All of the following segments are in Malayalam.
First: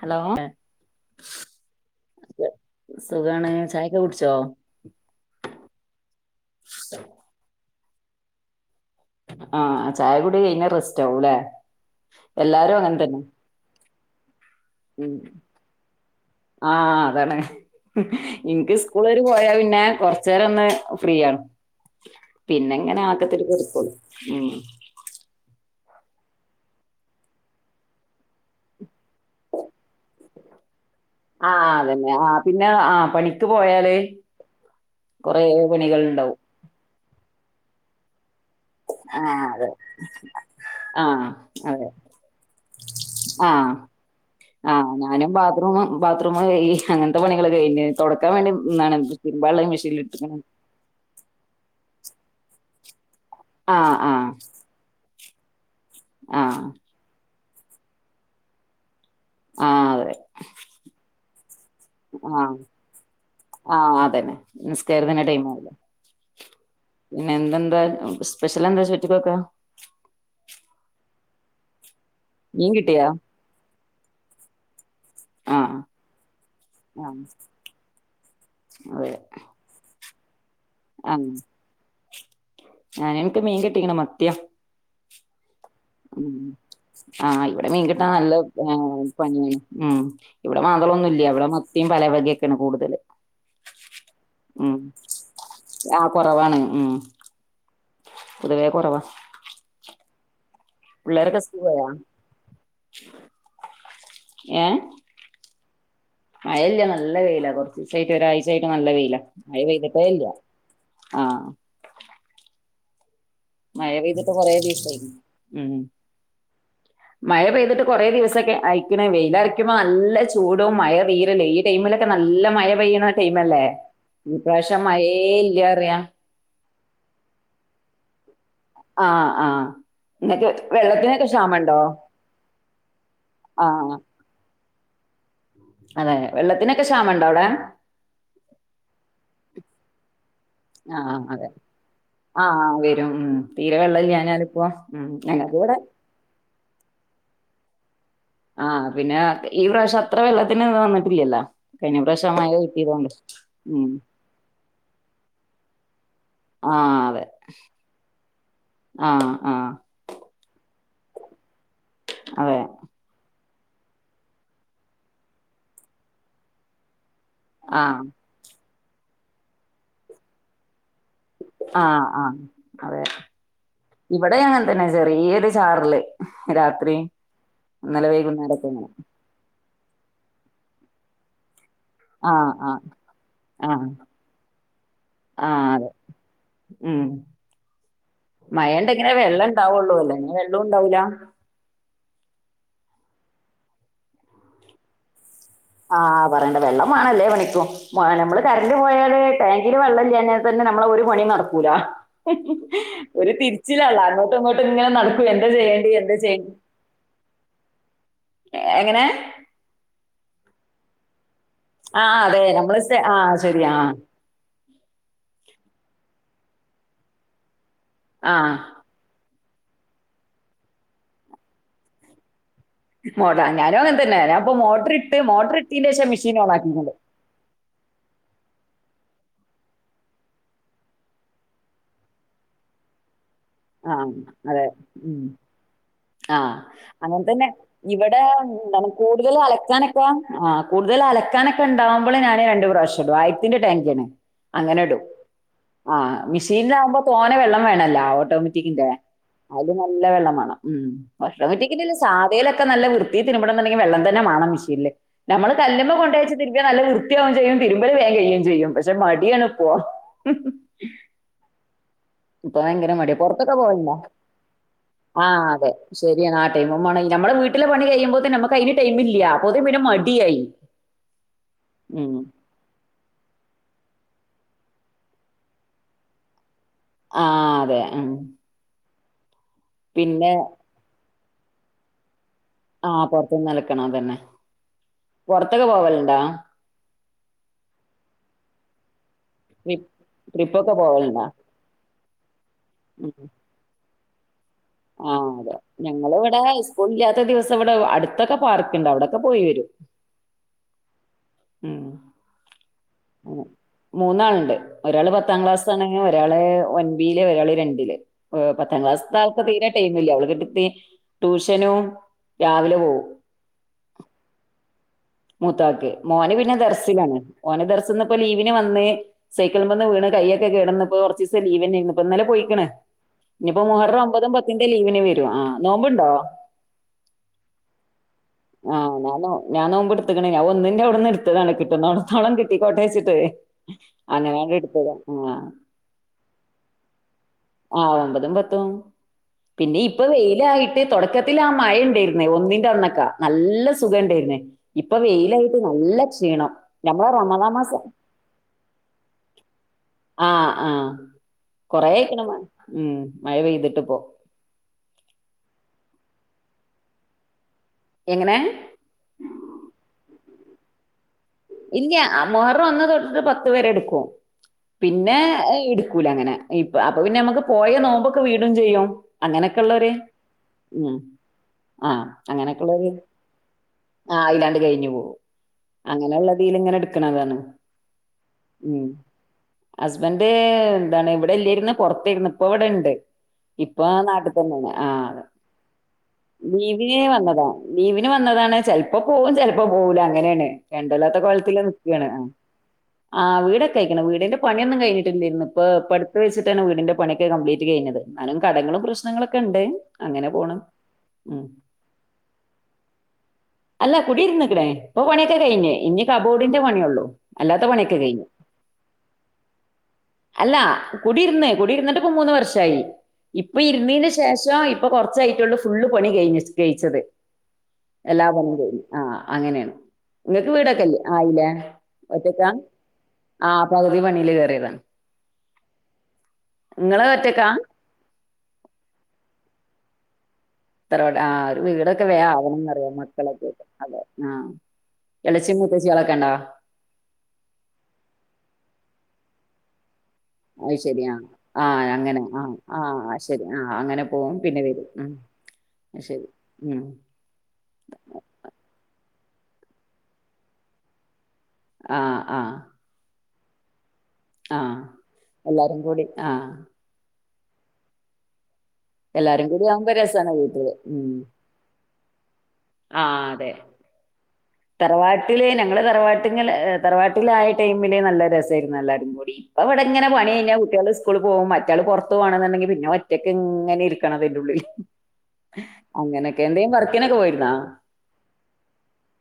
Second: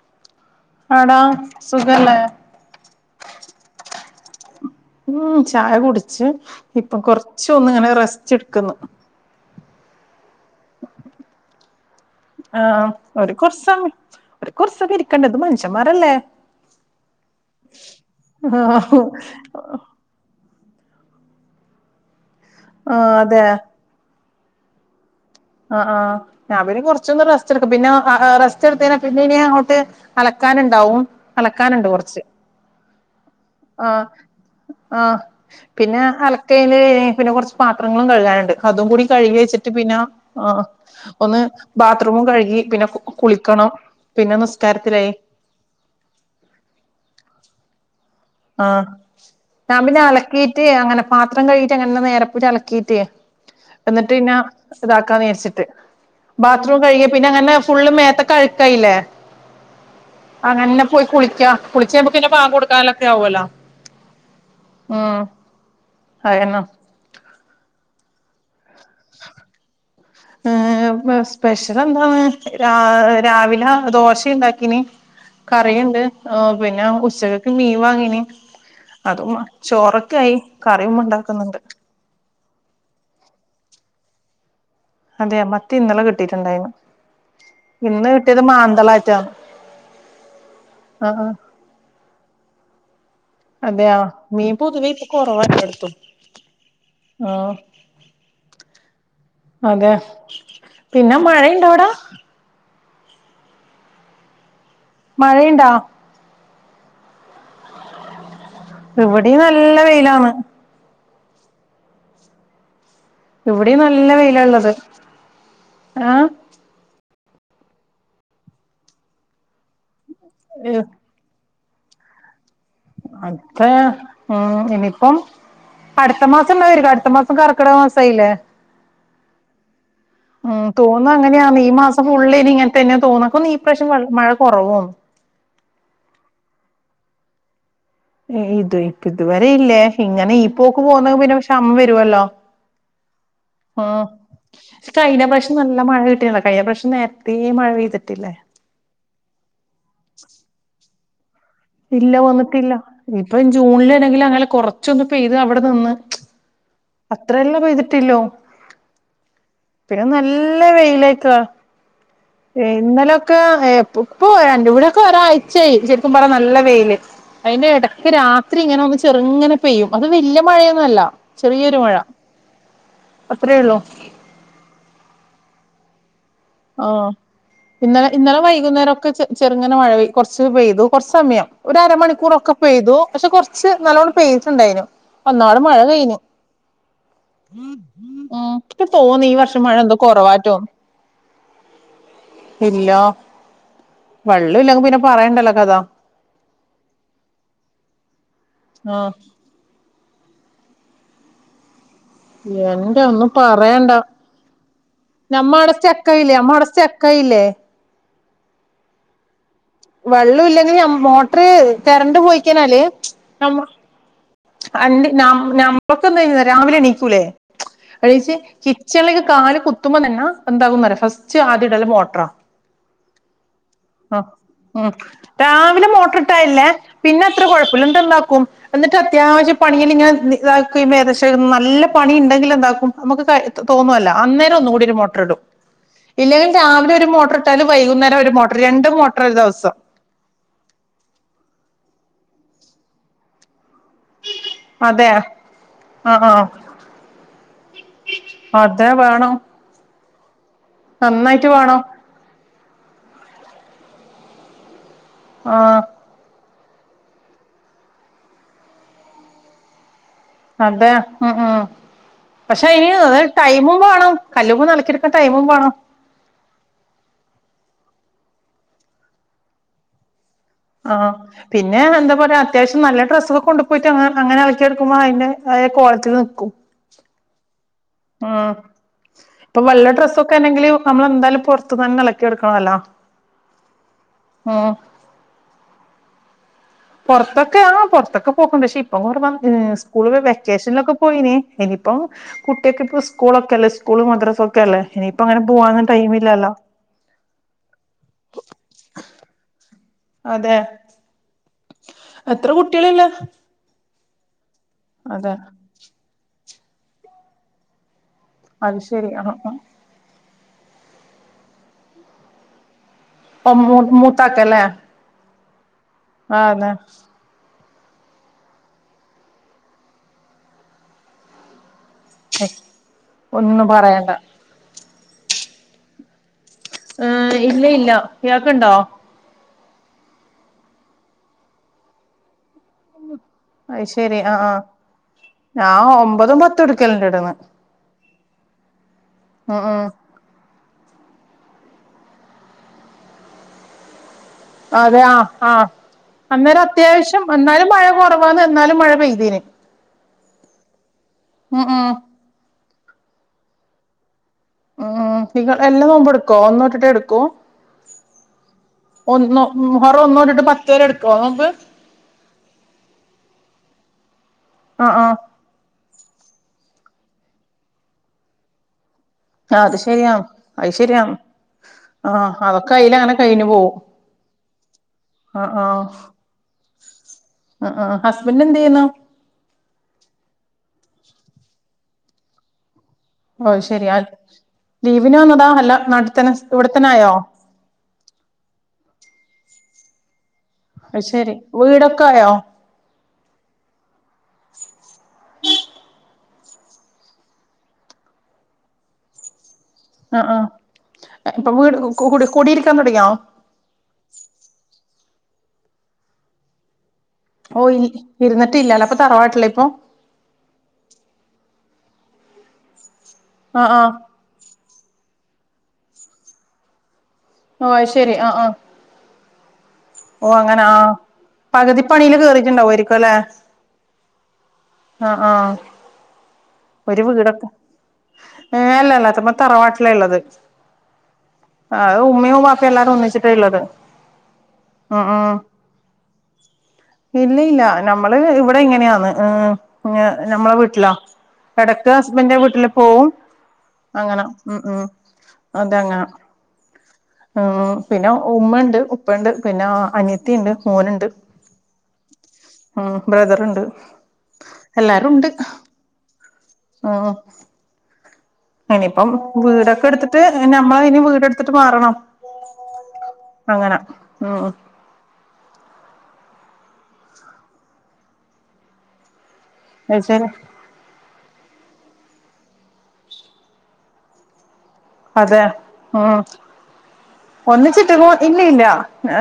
ഹലോ ആടാ സുഖല്ലേ സുഖാണ് ചായ് ന്ന് കുടിച്ചോ ഉം ചായ കുടിച്ച്. ഇപ്പം കൊറച്ച് ഒന്ന് ഇങ്ങനെ റെസ്റ്റെട്ക്ക്ന്ന് ആഹ് ചായ കുടി കഴിഞ്ഞാ റെസ്റ്റ് ആവുയില്ലേ ആഹ് ഒരു കൊറച്ച് സമയം അവര് കൊറച്ച് ഉം ഇരിക്കണ്ടേ ഇത് മനുഷ്യന്മാരല്ലേ ആഹ് അതാണ് ഇൻക്ക് ആഹ് സ്കൂളേര് പോയാ പിന്നെ കൊറച്ചേര അന്ന് ഫ്രീയാണ് പിന്നെ ഇങ്ങനെ ആഹ് ആക്കത്തി [unintelligible] അതെ പപ്പളൂ ഉം ആഹ് ആഹ് ഞാ പിന്നെ കൊറച്ചൊന്ന് റസ്റ്റ് എടുക്കും പിന്നെ റെസ്റ്റ് എടുത്തയ്ഞ്ഞ പിന്നെ ഇനി അങ്ങോട്ട് അലക്കാന്ണ്ടാവും ആഹ് അലക്കാനുണ്ട് അതന്നെ കൊറച്ച് ആഹ് പിന്നെ ആഹ് പണിക്ക് പോയാല് ആഹ് ആഹ് കൊറേ പിന്നെ പണികൾണ്ടാവും അലക്കല് പിന്നെ കൊറച്ചു പാ ങ്ങളും കഴിയാനുണ്ട് [unintelligible] അതും കൂടി കഴുകി ആഹ് അതെ വെച്ചിട്ട് പിന്നെ- ആഹ് ആഹ് ഒന്ന് അതെ ബാത്റൂമും കഴുകി പിന്നെ കുളിക്കണം ആഹ് പിന്നെ ആഹ് നിസ്കാരത്തിലായി ഞാനും ബാറൂം ബാത്റൂം കഴുകി അങ്ങനത്തെ പണികള് കഴിഞ്ഞു ആഹ് ഞാൻ പിന്നെ ഇട്ട്ക്ക്ണ് അലക്കീട്ട് അങ്ങനെ പ- പത്രം കഴുകിട്ട് അങ്ങൻനെ നേരെപ്പോയി അലക്കീട്ടേ ആഹ് എന്നിട്ട് ആഹ് പിന്നെ ഇതാക്കാന്ന് - ച്ച്ട്ട് ആഹ് ബാത്റൂം കഴുകിയ പിന്നെ അങ്ങൻനെ ഫുള്ള് മേത്തക്കഴുക്കായില്ലേ ആഹ് അതെ അത് തന്നെ പോയി കുളി ച [unintelligible] കുളിച്ച് കഴിയുമ്പോ പിന്നെ പാല് ആഹ് കൊടുക്കാലോ ആഹ് അത് തന്നെ ഉം നിസ്കാരത്തിന്റെ ടൈം അതന്നെ പിന്നെ എന്തെന്താ എ [unintelligible] സ്പെഷ [unintelligible] ത്തിലെന്താ ചോറ്റ്ക്കൊക്കെ പ്രഷറാ എന്താ അവിടെ രാവിലെ ദോശയുണ്ടാക്കി ഇനി ആഹ് കറിയുണ്ട് പിന്നെ ആഹ് ഉച്ചകൽത്തേക്ക് മീൻ വാങ്ങീന് അതെ അതും ചോറ് - ക [unintelligible] കറി ഉമ്മ ഉണ്ടാക്കുന്നുണ്ട് ഞാൻ എനിക്ക് മീൻ കിട്ടിയേക്കണ് മത്തിയാ അതേയോ മ ഉം ആഹ് ഇവിടെ മീകിട്ടാ ഇന്ന് നല്ല കിട്ടിയത് ആഹ് മാന്തളായിട്ടാ പണ്യാണ് ഉം ഇവിടെ ആ മാന്തൊളൊന്നുല്ല്യ ഇവിടെ മത്തീം പലവകെക്കെണ് കൂട്തല് അതെയോ മീൻ പൊതുവെ ആഹ് കൊറവാണ് ഉം [unintelligible] പൊതുവേ കൊറവാ അതെ പിന്നെ മഴ ഉണ്ടോ അവിടാ ഏ മഴയുണ്ടാ മഴഇല്ല നല്ല വായിലാ കുറച്ച ദിവസമായിട്ട് ഒരാഴ്ച ആായിട്ട് നല്ല വെയില ഇവിടെ മഴ നല്ല വെയിലാണ് പയ്തിട്ടാഇല്ല ആഹ ഇവിടെയും നല്ല വെയിലള്ളത് ദിവസായി ഉം ആഹ മഴ പെയ്തിട്ട് കുറേ ദിവസൊക്കെ അയക്കണേ വെയില അരക്കുമോ നല്ല ചൂടും [unintelligible] ഗെയിമിലൊക്കെ നല്ല മഴ പെയ്യുന്ന ടൈം അത് അല്ലേ ഉം ഇപ്രാവശ്യം മഴേ ഇനിയിപ്പം ഇല്ല അറിയാം അടുത്ത മാസം ഉണ്ടാവരിക്കും അടുത്ത മാസം കറക്കട മാസായില്ലേ ആ ആ ഉം തോന്നു അങ്ങനെയാാണ് ഈ മാസം ഫുള്ളിനി ഇങ്ങനെ തന്നെയ തോന്നക്ക ീഈ പ്രാവശ്യം ആഹ് മഴ കുറവ [inaudible] അതെ വെള്ളത്തിനൊക്കെ ക്ഷാമ ഉണ്ടോ അവിടെ ഇത് ഇപ്പ ഇതുവരെ ഇല്ലേ ഇങ്ങനെ പോക്ക് പോക ആഹ് പിന്നെ അതെ. ക്ഷാമം വരുവല്ലോ ആഹ് വരും. ഉം. തീരെ ആ വെള്ളം ഇല്ലാഞ്ഞാലിപ്പോ പ ഉം കഴിഞ്ഞ ഞങ്ങക്ക് പ്ര്രാവശ്യം ഇവിടെ നല്ല മഴ കിട്ടീല്ലോ കഴിഞ്ഞ പ്രാവശ്യം നേരത്തെേ മഴ പെയ ആ പിന്നെ ഈ പ്രാവശ്യ അത്ര വെള്ളത്തിന് വ [unintelligible] ഇല്ല വന്നിട്ടില്ല ഇപ്പൊ ഉം. ജൂണിലാണെങ്കിലും അങ്ങനെ കൊറച്ചൊന്ന പെയ്തു അവിടെ നിന്ന് ആഹ് അതെ. അത്രയല്ല പെയ്തിട്ടിള്ളൂ ആഹ് ആഹ് പിന്നെ ന്ന ല്ല വെയിലേകാരം അതെ. എ ഇന്നലൊക്കെ ഇപ്പോ രണ്ട കൂടെക്കെ ഒരാഴ്ചയായി ശരിക്കും പറഞ്ഞ നല്ല വെയില് അതിന്റെ ആഹ് ഇടയ്ക്ക് രാത്രി ഇങ്ങനെ ചെറുങ്ങനെ പെയ്യും അത് വല്യ മഴയൊന്നല്ല ആ ആ അതെ അത്രയേ ഉള്ളൂ ഇവിടെ അങ്ങെ തന്നെ ചെറിയത് ചാറില്േ ആ ഇന്നലെ ഇന്നലെ വൈകുന്നേരൊക്കെ ഇങ്ങനെ വൈകുന്നേരംൊക്കെ ചെറ ങ്ങനെ മഴ കുറച്ച് പെയ്തു കുറച്ച് സമയം ആഹ് ഒരുരമണിക്കൂറൊക്കെ ആഹ് പെയ്തു പക്ഷെ കൊറച്ച് ആഹ് നല്ലോണ്ണം പെയ്ട്ടുണ്ടായിരുന്നു ന്നാള് ആഹ് മഴ അതെ കഴിഞ്ഞു ഉം മ് ഇന്ക് മഴണ്ടെങ്കിലേ തോന്നി ഈ വെള്ളം വർഷം മഴ ഉണ്ടാവുള്ളൂ എന്തോ അല്ലെങ്കി കുറവാറ്റോ വെള്ളവും ഉണ്ടാവൂല ഇല്ല വെള്ളുല്ലെങ്കി പിന്നെ പറയണ്ടല്ലോ കഥ ആഹ് പറയേണ്ട വെള്ളംമാണല്ലേ പണിക്കും നമ്മള് കറന്റ് ആഹ് പോയാല് ടാങ്കില് വെള്ളം ഇല്ലെന്നെ തന്നെ നമ്മള ഒരു മണി നടക്കൂല എന്റെ ഒന്നും ഒരു തിരിച്ചിലള്ള പറയണ്ട അങ്ങോട്ടും ഇങ്ങോട്ടും ഇങ്ങനെ നടക്കൂ എന്താ നമ്മടെ ചെയ്യേണ്ടി എന്താ സ്റ്റെക്കായില്ലേ ചെയ് നമ്മടെ സ്റ്റെക്കായില്ലേ എങ്ങനെ വെള്ളം ഇല്ലെങ്കിലും മോ ത്ര കരണ്ട് ആഹ് അതെ നമ്മള് പോയിക്കഞ്ഞാല് ആഹ് നമ്മ ശരി ആഹ് അ നം നമ്മളൊക്കെ എന്ത രാവിലെണീക്കൂലേ അ ആഹ് കിച്ചണിലേക്കെ കാണ കുത്തുമ്പ തന്നെ എന്താകും ഫസ്റ്റ് ആദ്യ ഇടല്ല മോട്ടറാ മോട്ട ഞാനും അങ്ങനെ തന്നെ ഞാനിപ്പോ ഉ മോട്ടർ ഇട്ട് മോട്ടർ രാവിലെ ഇട്ടീന്റെ ശേഷം മെഷീൻ ഓൺ മോട്ടർട്ടായില്ലേ ആക്കിക്ക്ണ് പിന്നെ അത്ര കുഴപ്പില്ല എന്ത ഉണ്ടാക്കും [unintelligible] അത്യാവശ്യ പണിയിൽ ഇങ്ങനെ ഇതാക്കുക ഏദേശ നല്ല പണി ഉണ്ടെങ്കിൽ എന്താക്കും നമുക്ക് ആഹ തോന്നുവല്ല അന്നേരം അതെ ഒന്നുകൂടി ഒരു ഉ മോട്ടർ ഇടും ഇല്ലെങ്കിൽ ആഹ രാവിലെ ഒരു അങ്ങനെ മോട്ടർ തന്നെ ഇട്ടാല് വൈകുന്നേരം ഇവിടെ ഒരു മോട്ടർ നമു രണ്ട് മോട്ടർ കൂടുതൽ ഒരു ദിവസം അലക്കാനൊക്കെ ആ് കൂടുതൽ അലക്കാനൊക്കെ ഉണ്ടാവും [unintelligible] ഞാന് രണ്ട് പ്രാവശ്യെടും ആയത്തിന്റെ [unintelligible] അങ്ങനെടും അതെ ആ മിഷീനകുമ്പോ തോന വെള്ളം വേണല്ലോ ട്ടോ അതാ വേണോ നല്ല വെള്ളം മാണം ഉം ഭക്ഷണം കിറ്റിക്കുന്നില്ല സാധ ഒക്ക നല്ല വൃത്തി തിര്മ്പണന്നിണ്ടെങ്കി വെള്ളം തെന്നെ മാണം മെഷീൻല് നമ്മള് ആ കല്ലമ്മ കൊണ്ടച്ച തിരി നല്ല വൃത്തിയാവുംയും ചെയ്യുംതിരുമ്പല വാൻ കഴിയുകയും ചെയ്യും പക്ഷെ മടിയാണ് ഇപ്പോ അതെ ഉം ഉം ഇപ്പൊ പക്ഷെ ഇനി ഭയങ്കര മട അത് പൊറത്തൊക്കെ ടൈമും പോയില്ലോ വേണം കല്ലുമ്മെ അലക്കിയെടുക്കാൻ ടൈമും ആഹ് അതെ വേണം ശരിയ നാ ടൈ നമ്മടെ വീട്ടിലെ പണ കിയുമ്പോ നമുക്ക് അതിന് ടൈംമല്ല അപ്പോൊത പിന്നെ മടിയായി ആഹ് പിന്നെ ഉം എന്താപറയാ അത്യാവശ്യം നല്ല ഡ്രസ്സൊക്കെ കൊണ്ട പോയിട്ട് അങ്ങെളക്കെടുക്ക്പോ അതിന്റെ കോളത്തിൽ നിൽക്കും ആ അതെ ഉം ആഹ ഇപ്പ വെള്ള പിന്നെ ഡ്രസ്സൊക്കെ ആണെങ്കില് നമ്മളെന്താലും പുറത്ത് തന്ന ആഹ പൊറത്തുന്ന് നിൽക്കണംതന്നെ ഉം പൊറത്തൊക്കെ പോവലുണ്ടാ പൊർത്തൊക്കെ ആ പൊർത്തൊക്കെ പോക്കിണ്ട് ഷി [unintelligible] ഏ ട്രിപ്പ് സ്കൂൾ ട്രിപ്പൊക്കെ വെക്കേഷൻലൊക്കെ പോവലുണ്ടോ പോയിനി ഇനിപ്പം കുട്ട്യാക്കെ ഇപ്പോ ഉം സ്കൂളൊക്കെല്ലേ സ്കൂള്, മദ്രസ ആഹ് അതെ ഞങ്ങള് ഇവിടെ സ്കൂള് ഇല്ലാത്ത ദിവസം ഇവിടെ അടുത്തൊക്കെ പാർക്കുണ്ട് അവിടെക്കെ പോയി വരും അതെ ഉം എത്ര കുട്ടികളുള്ളെ മൂന്നാള്ണ്ട് ഒരാള് പത്താം ക്ലാസാണ് ഒരാള് ഒൻപിയില് ഒരായിള് രണ്ടില് ഏഹ് അത് പത്താം ശരി ക്ലാസ്ത്തെ ആ ആൾക്ക് തീരെ ടൈമില്ല ഓള് കെട്ടി ട്ടി ട്യൂഷനും രാവിലെ പോകും ആഹ് മൂ മൂത്ത ആൾക്കല്ലെ മൂത്താക്ക് മോന് പിന്നെ ദർസിലാണ് ഓന് ദർ സിന്നിപ്പം ലീവിന് വന്ന് സൈക്കിളിമ്മെന്ന് വീണ് കയ്യൊക്കെ കേടന്നിപ്പം കൊറച്ചീസം ലീവന്നെ അയ്ന്നു ഇപ്പം ഇന്നലെ പോയിക്ക്ണ് ഇനിപ്പോ ഒന്നും മുഹർറം പറയണ്ട ഒമ്പതും പത്തിൻ്റെം ലീവിന് ഇനി വരും ആഹ് നോമ്പുണ്ടോ ആഹ് ഇല്ല ഇല്ല ഇയാൾക്കുണ്ടോ ആഹ് ഞാനും ഞാൻ നോമ്പ് എടുത്ത്ക്കണ് ഞാൻ ഒന്നിന്റെ അവിടുന്ന് എടുത്തതാണ് കിട്ടുന്നടത്തോളം കിട്ടികോട്ടെവെ ച്ചിട്ട് അത് ശെരി അങ്ങനെ ആ ആ അങ്ങട് എടുത്തത ആഹ് ഞാൻ ഒമ്പതും പത്തും എടുക്കലുണ്ട് ഇവിടുന്ന് ആഹ് ഒമ്പതും പത്തും ഉം പിന്നെ ഉം ഇപ്പൊ വെയിലായി തൊടക്കത്തി ആ മഴ ഉണ്ടായിരുന്നേ ഒന്നിന്റെ അന്നൊക്കെ നല്ല സുഖം ഒണ്ടായിരുന്നു അതെ ആഹ് ആഹ് അന്നേരം ഞമ്മളെ അത്യാവശ്യം റമളാൻ എന്നാലും മഴ മാസം കുറവാന്ന് എന്നാലും മഴ പെയ്തീന് ആഹ് ആഹ് ഉം ഉം കൊറെ ആയിക്കണ് മഴ മ്മ് മഴ പെയ്തിട്ടിപ്പോ മ്മ് നിങ്ങള് എല്ലാ നോമ്പും എടുക്കോ ഒന്ന് തൊട്ടിട്ടേ എടുക്കോ എങ്ങനെ ഒന്ന് മുഹറം ഒന്ന് തൊട്ടിട്ടു പത്ത് വരെ [inaudible] ഇല്ല മുഹറം ഒന്ന് തൊട്ടിട്ട് പത്ത് വരെ എടുക്കും ഓ ആഹ് ആഹ് പിന്നെ എടുക്കൂല അങ്ങനെ ഇപ്പ അപ്പൊ പിന്നെ നമ്മുക്ക് പോയ നോമ്പ് ഒക്കെ വീടും ചെയ്യും ആഹ് അത് അങ്ങനൊക്കെയുള്ളൊര് ശരിയാ അത് മ്മ് ശരിയാ ആ ആഹ് അങ്ങനെ അതൊക്കെ അയില് ഒക്കെയുള്ളൊര് അങ്ങനെ കഴിഞ്ഞു പോവും ആ അങ്ങനെ ഒക്കെ ഉള്ളൊര് അയിലാണ്ട് കഴിഞ്ഞ് പോകും ആഹ് ആഹ് അങ്ങനെയുള്ളത് - ഇങ്ങനെ എടുക്കണതാണ് ആഹ് ആഹ് ഹസ്ബൻഡ് എന്ത് ചെയ്യുന്നു മ്മ് ഹസ്ബൻ്റ്- എന്ത്‌ ആണ് ഇവിടെ ഇല്ലിയിരുന്നു പുറത്തായിരുന്നു ഇപ്പ ഇവിടെ ഉണ്ട് ഓഹ് ഇപ്പൊ ശരി ആ നാട്ടിൽ തന്നെയാണ് ആ ലീവിന് അത് വന്നതാ അല്ല നാട്ടിൽ തന്നെ ലീവിന് ഇവിടെത്തന്നായോ വന്നതാണ് ലീവിന് വന്നതാണ് ചെലപ്പോ പോകും ചെലപ്പോ - പ്പ പോകൂല അങ്ങനെയാണ് അത് കണ്ടല [unintelligible] ത്ത ശരി കോലത്തില് വീടൊക്കെ നിക്കാണ് ആയോ ആ വീടൊക്കായിക്ക്ണ് വീടിന്റെ പണിയൊന്നും കഴിഞ്ട്ട്ല്ലേര്ന്നു ഇപ്പൊ ഇപ്പട് പ്പൊ വെച്ച്ട്ടാണ് വീടിന്റെ പണിയൊക്കെ കംപ്ലീറ്റ് കയ്ഞത് ന്നാലും കടങ്ങളും പ്രശ്നങ്ങളൊക്കെണ്ട് ആ ആ ഇപ്പൊ വീട് കുടിരിക്കാൻ തൊടങ്ങിയോ ഓ പണിയൊക്കെ കയ്ഞ് ഇഞ് കബോഡിന്റെ പണിയൊള്ളൂ ഓ അല്ലാത്ത ഇ പണിയൊക്കെ കഴിഞ്ഞു ഇരുന്നിട്ട് ഇല്ല അപ്പൊ തറവാട്ടിലാപ്പം കുടിര്ന്ന്ട്ട് മൂന്ന് വർഷായി ഇപ്പൊ ആഹ് ആഹ് ഇര്ന്നീന്റെ ശേഷം പ്പൊ കൊർച്ചായിട്ടൊള്ളൂ ഫുള്ള് പണി കയ് കെയ്ച്ചത് ഓ ശെരി ആ അ അങ്ങനെണ് ഓ അങ്ങനെ ആ പകുതിപ്പണില് ഒറ്റക്കാ കേറിട്ടുണ്ടാവരിക്കല്ലേ ആഹ് പകുതി പണിയില് കേറിയതാണ് അ ആ ഒരു ഇങ്ങള് വീടൊക്കെ ഒറ്റക്കാ ഏ അല്ലല്ലത്തപ്പ തറവാട്ടിലള്ളത് ത്ര പെ ആ ഒരു വീടൊക്കെ വേ ഉമ്മയും ആകണം വാപ്പയും ന്നറിയ എല്ലാരും മക്കളൊക്കെറ്റ് അതെ ആ അ അ ഇളച്ചിം മൂത്തച്ചികളൊക്കെ ഉണ്ടോ? ഇല്ല ല്ല നമ്മള് ഇവിടെ ഇങ്ങനാന്ന് ആ [unintelligible] നമ്മളെ അത് വീട്ടിലാ ശരി ആ ആ എടക്ക് അങ്ങനെ ഹസ്ബൻന്റെ ആ വീട്ടില് പോവും ആ ശരി ആ അങ്ങനെ പോവും ഉം പിന്നെ ഉം വരും അത് അതങ്ങനെ ശരി ഉം ഉം പിന്നെ ഉമ്മണ്ട് ഉപ്പ പെണ്ട് പിന്നെ അനിയത്തിണ്ട് മോന്ണ്ട് ആഹ് ആഹ് ത്ത് [unintelligible] ആഹ് എല്ലാരും കൂടി ആഹ് ആഹ് [unintelligible] ഇനിയിപ്പം എല്ലാരും കൂടി വീടൊക്കെ ആവുമ്പോ എടുത്തിട്ട് രസാണ് വീട്ടില് നമ്മളിനി ഉം വീട് എടുത്തിട്ട് മാറണം ആ അതെ അങ്ങനെ ഉം തറവാട്ടില് ഞങ്ങള് തറവാട്ട ട്ട്ങ്ങല് തറവാട്ടിലായ ടൈമില് നല്ല രസായിരുന്നു എല്ലാരും കൂടി ഇപ്പ ഇവിടിങ്ങനെ ശരി പണി കഴിഞ്ഞാ കുട്ടികള് സ്കൂളി പവ മ കുട്ട്യാള് പൊറത്ത് പോവണെന്ന്‌ണ്ടെങ്കി പിന്നെ ഒറ്റക്ക് ഇങ്ങനെ ഇരിക്കണം ഇതിന്റെ ഉള്ളില് അതെ ഉം അങ്ങനൊക്കെ എന്തേലും വർക്കിനൊക്കെ പോയിരുന്നോ? ഒന്നിച്ചിരി ട്ടുവോ ഇല്ല ഇല്ല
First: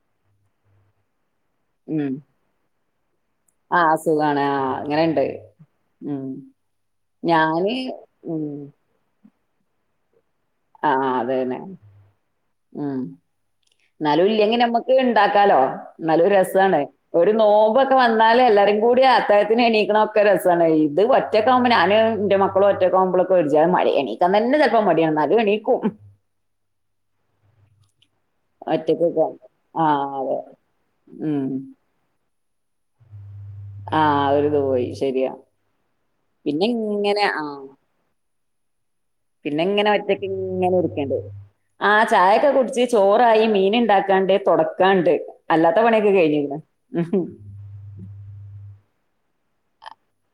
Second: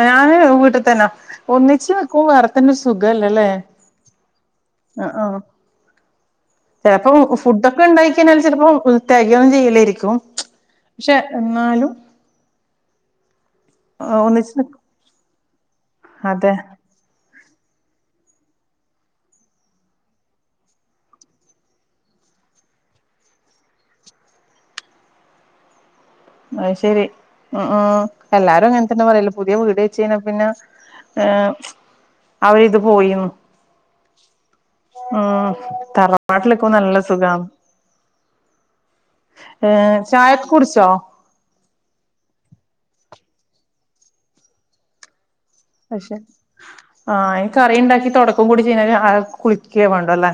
ഞാന് വീട്ടിൽ തന്ന ഒന്നിച്ച് നിക്കും വേറെത്തന്നെ ശ് ആ അസുഖാണ് ആ അങ്ങനെ ഇണ്ട് ഊം ചെലപ്പം ഫുഡൊക്കെ ഉണ്ടാക്കി കഴിഞ്ഞാൽ ചെലപ്പം വ് റ്റയി ലിയൊന്നും ചെയ്യില്ലായിരിക്കും ച്ച് ആ അതന്നെ ഉം എന്നാലും ഒന്നിച്ച് ഇല്ലങ്കി നിക്കും നമ്മക്ക് ഇണ്ട ക്കാലോ നല്ലൊരു അതെ രസാണ് ഒരു നോ മുമ്പൊക്കെ വന്നാലേ എല്ലാരും കൂടി അത്താഴത്തിന് എണീക്കണ ഒക്കെ രസവാണ് ഈ ഇത് ഒറ്റക്ക് ആവുമ്പോ ഞാന് എന്റെ മക്കളും ഒറ്റക്കാവുമ്പോളൊക്കെ ഒരിജ മടി എണീക്കാൻ തന്നെ ചിലപ്പോ മടികാണും എന്നാലും എണീക്കും അയ്ശരി ഉം- ഉം എല്ലാരും അങ്ങനെത്തന്നെ ഒറ്റക്കൊക്കെ പറയല് പുതിയ വീട് വെച്ച് ആഹ് കഴിഞ്ഞാ അതെ പിന്നെ ഉം ഏഹ് അവരിത് പോയിന്ന് ആ ആഒരിത് പോയി ശരിയാ ഉം പിന്നെ തറവാട്ടിലൊക്കെ നല്ല ഇങ്ങനെ ആ സുഖാന്ന് പിന്നെ ഇങ്ങനെ ഏഹ് ചായൊക്കെ ഒറ്റക്കിങ്ങനെ കുടിച്ചോ ഇരിക്കേണ്ടേ ആ ചായൊക്കെ കുടിച്ച് ചോറായി മീൻ ഇണ്ടാക്കാണ്ട് തൊടക്കാണ്ട് അല്ലാത്ത പണിയൊക്കെ പക്ഷെ കഴിഞ്ഞ്ക്ക്ണ്. ആ ഉം കറി ഉണ്ടാക്കി തൊടക്കും കൂടി ചെയ്ന് കഴിഞ്ഞ കുളിക്കുക വേണം തല്ലേ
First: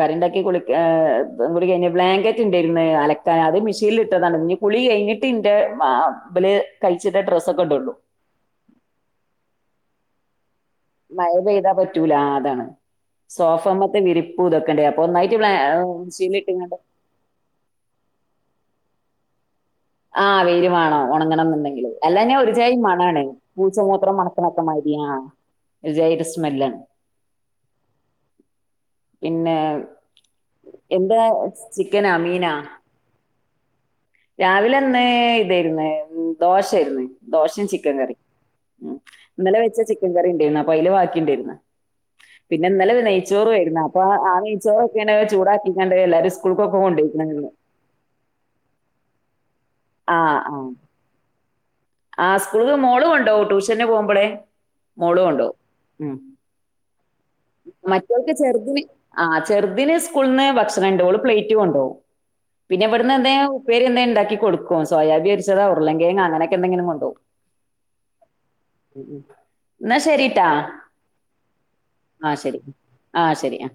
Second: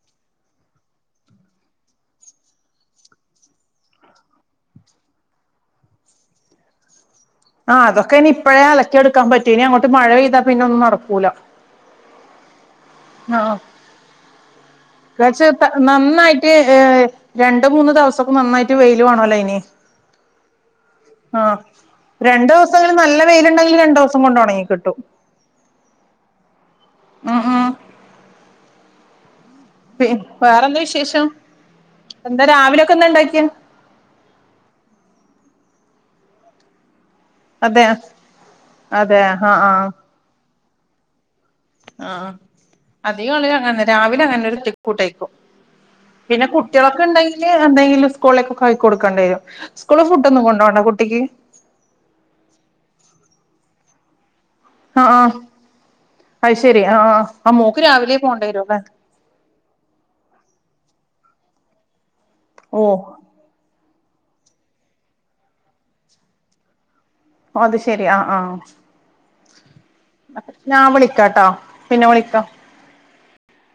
കറിയിണ്ടാക്കി കുളിക്ക ഏ കുളി കഴിഞ്ഞ ബ്ലാങ്കറ്റ് ഉണ്ടായിരുന്ന് അലക്കാൻ അത് മിഷീനിൽ ഇട്ടതാണ് ഇനി കുളി കഴിഞ്ഞിട്ട് ഇന്റെ മാബില് ക ആഹ് അതൊക്കെ ഇനി ഇപ്പഴേ അലക്കിയെടുക്കാൻ പറ്റു ഇനി അങ്ങോ മഴ പെയ്ത മഴ പെയ്താ പറ്റൂല ആ അതാണ് സോഫ മെത്തെ വിരിപ്പ് ഇതൊക്ക കഴിച്ച് ഇത്ത നന്നായിട്ട് ഏ രണ്ട് മൂന്ന് ദിവസൊക്കെ നന്നായിട്ട് വെയി ഇടുവാണോ ലയിന് ആ വെയില് വേണോം ഒണങ്ങണംന്നുണ്ടെങ്കില് അല്ലാന് രണ്ടു ഒരുചായി ദിവസെങ്കിലും നല്ല മണാണ് വെയിലുണ്ടെങ്കിൽ പൂച്ച രണ്ടു മൂത്ര ദിവസം കൊണ്ട് മണത്തിനൊക്കെ ഒണങ്ങി മാതിരി കിട്ടും ആ ഒരുചായി ഒരു സ്മെല്ലാണ് ഉം ഉം പിന്നെ പി വേറെന്താ എന്താ വിശേഷം ചിക്കനാ എന്താ മീനാ? രാവിലെക്കെ ന്താ ഇണ്ടാക്കിയെ രാവിലെ അന്ന് ഇതായിരു ന്നേ ദോശായിരുന്നേ ദോശയും അതെ ചിക്കൻ കറി ഉ അതെ ആഹ് ഇന്നലെ വെച്ച ചിക്കൻ കറി ഉണ്ടനി അയില് വാക്കിണ്ടായിരുന്നു ആ അധിക ആള ആയിരുന്നു. അങ്ങനെ അപ്പൊ രാവിലെ ആ അങ്ങനെ ഒരു നെയ്‌ച്ചോറൊക്കെയാണ് ചെക്കൂട്ടക്കും ചൂടാക്കിക്കാണ്ട് എല്ലാരും പിന്നെ സ്കൂൾക്കൊക്കെ കുട്ടികളൊക്കെ കൊണ്ടോയിക്കണത് ഉണ്ടെങ്കിൽ ഇന്ന്. എന്തെങ്കിലും സ്കൂളിലേക്കൊ കയിക്കൊടുക്ക കണ്ടരും സ്കൂള് ആ ഫുഡ് ഒന്നും ആ. കൊണ്ടോടെ കുട്ടിക്ക് ആ സ്കൂൾ മോളുംകൊണ്ടോവും ട്യൂഷൻ [unintelligible] പോകുമ്പോളെ ആഹ ആഹ അത് ശരി ആഹ മറ്റൾക്ക് ചെറു ആ ചെറുതിന് സ്കൂളിൽന്ന് ഭക്ഷണം കണ്ടോളൂ പ്ലേറ്റ് കൊണ്ടാവും പിന്നെ ഓഹ് എവിടുന്ന് എന്തേ പേര്ന്ത ഉണ്ടാക്കി കൊടുക്ക സോയാബി രിച്ചത് ഉരുളൻ കിഴങ് അങ്ങനൊക്കെന്തെങ്കിലും കൊണ്ടോ അത് ശെരി ആഹ ആഹ എന്നാ അ ശരിട്ടാ. ഞാൻ വിളിക്കാട്ടാ പിന്നെ ആ വിളിക്കാം ശരി ആ ശരിയാ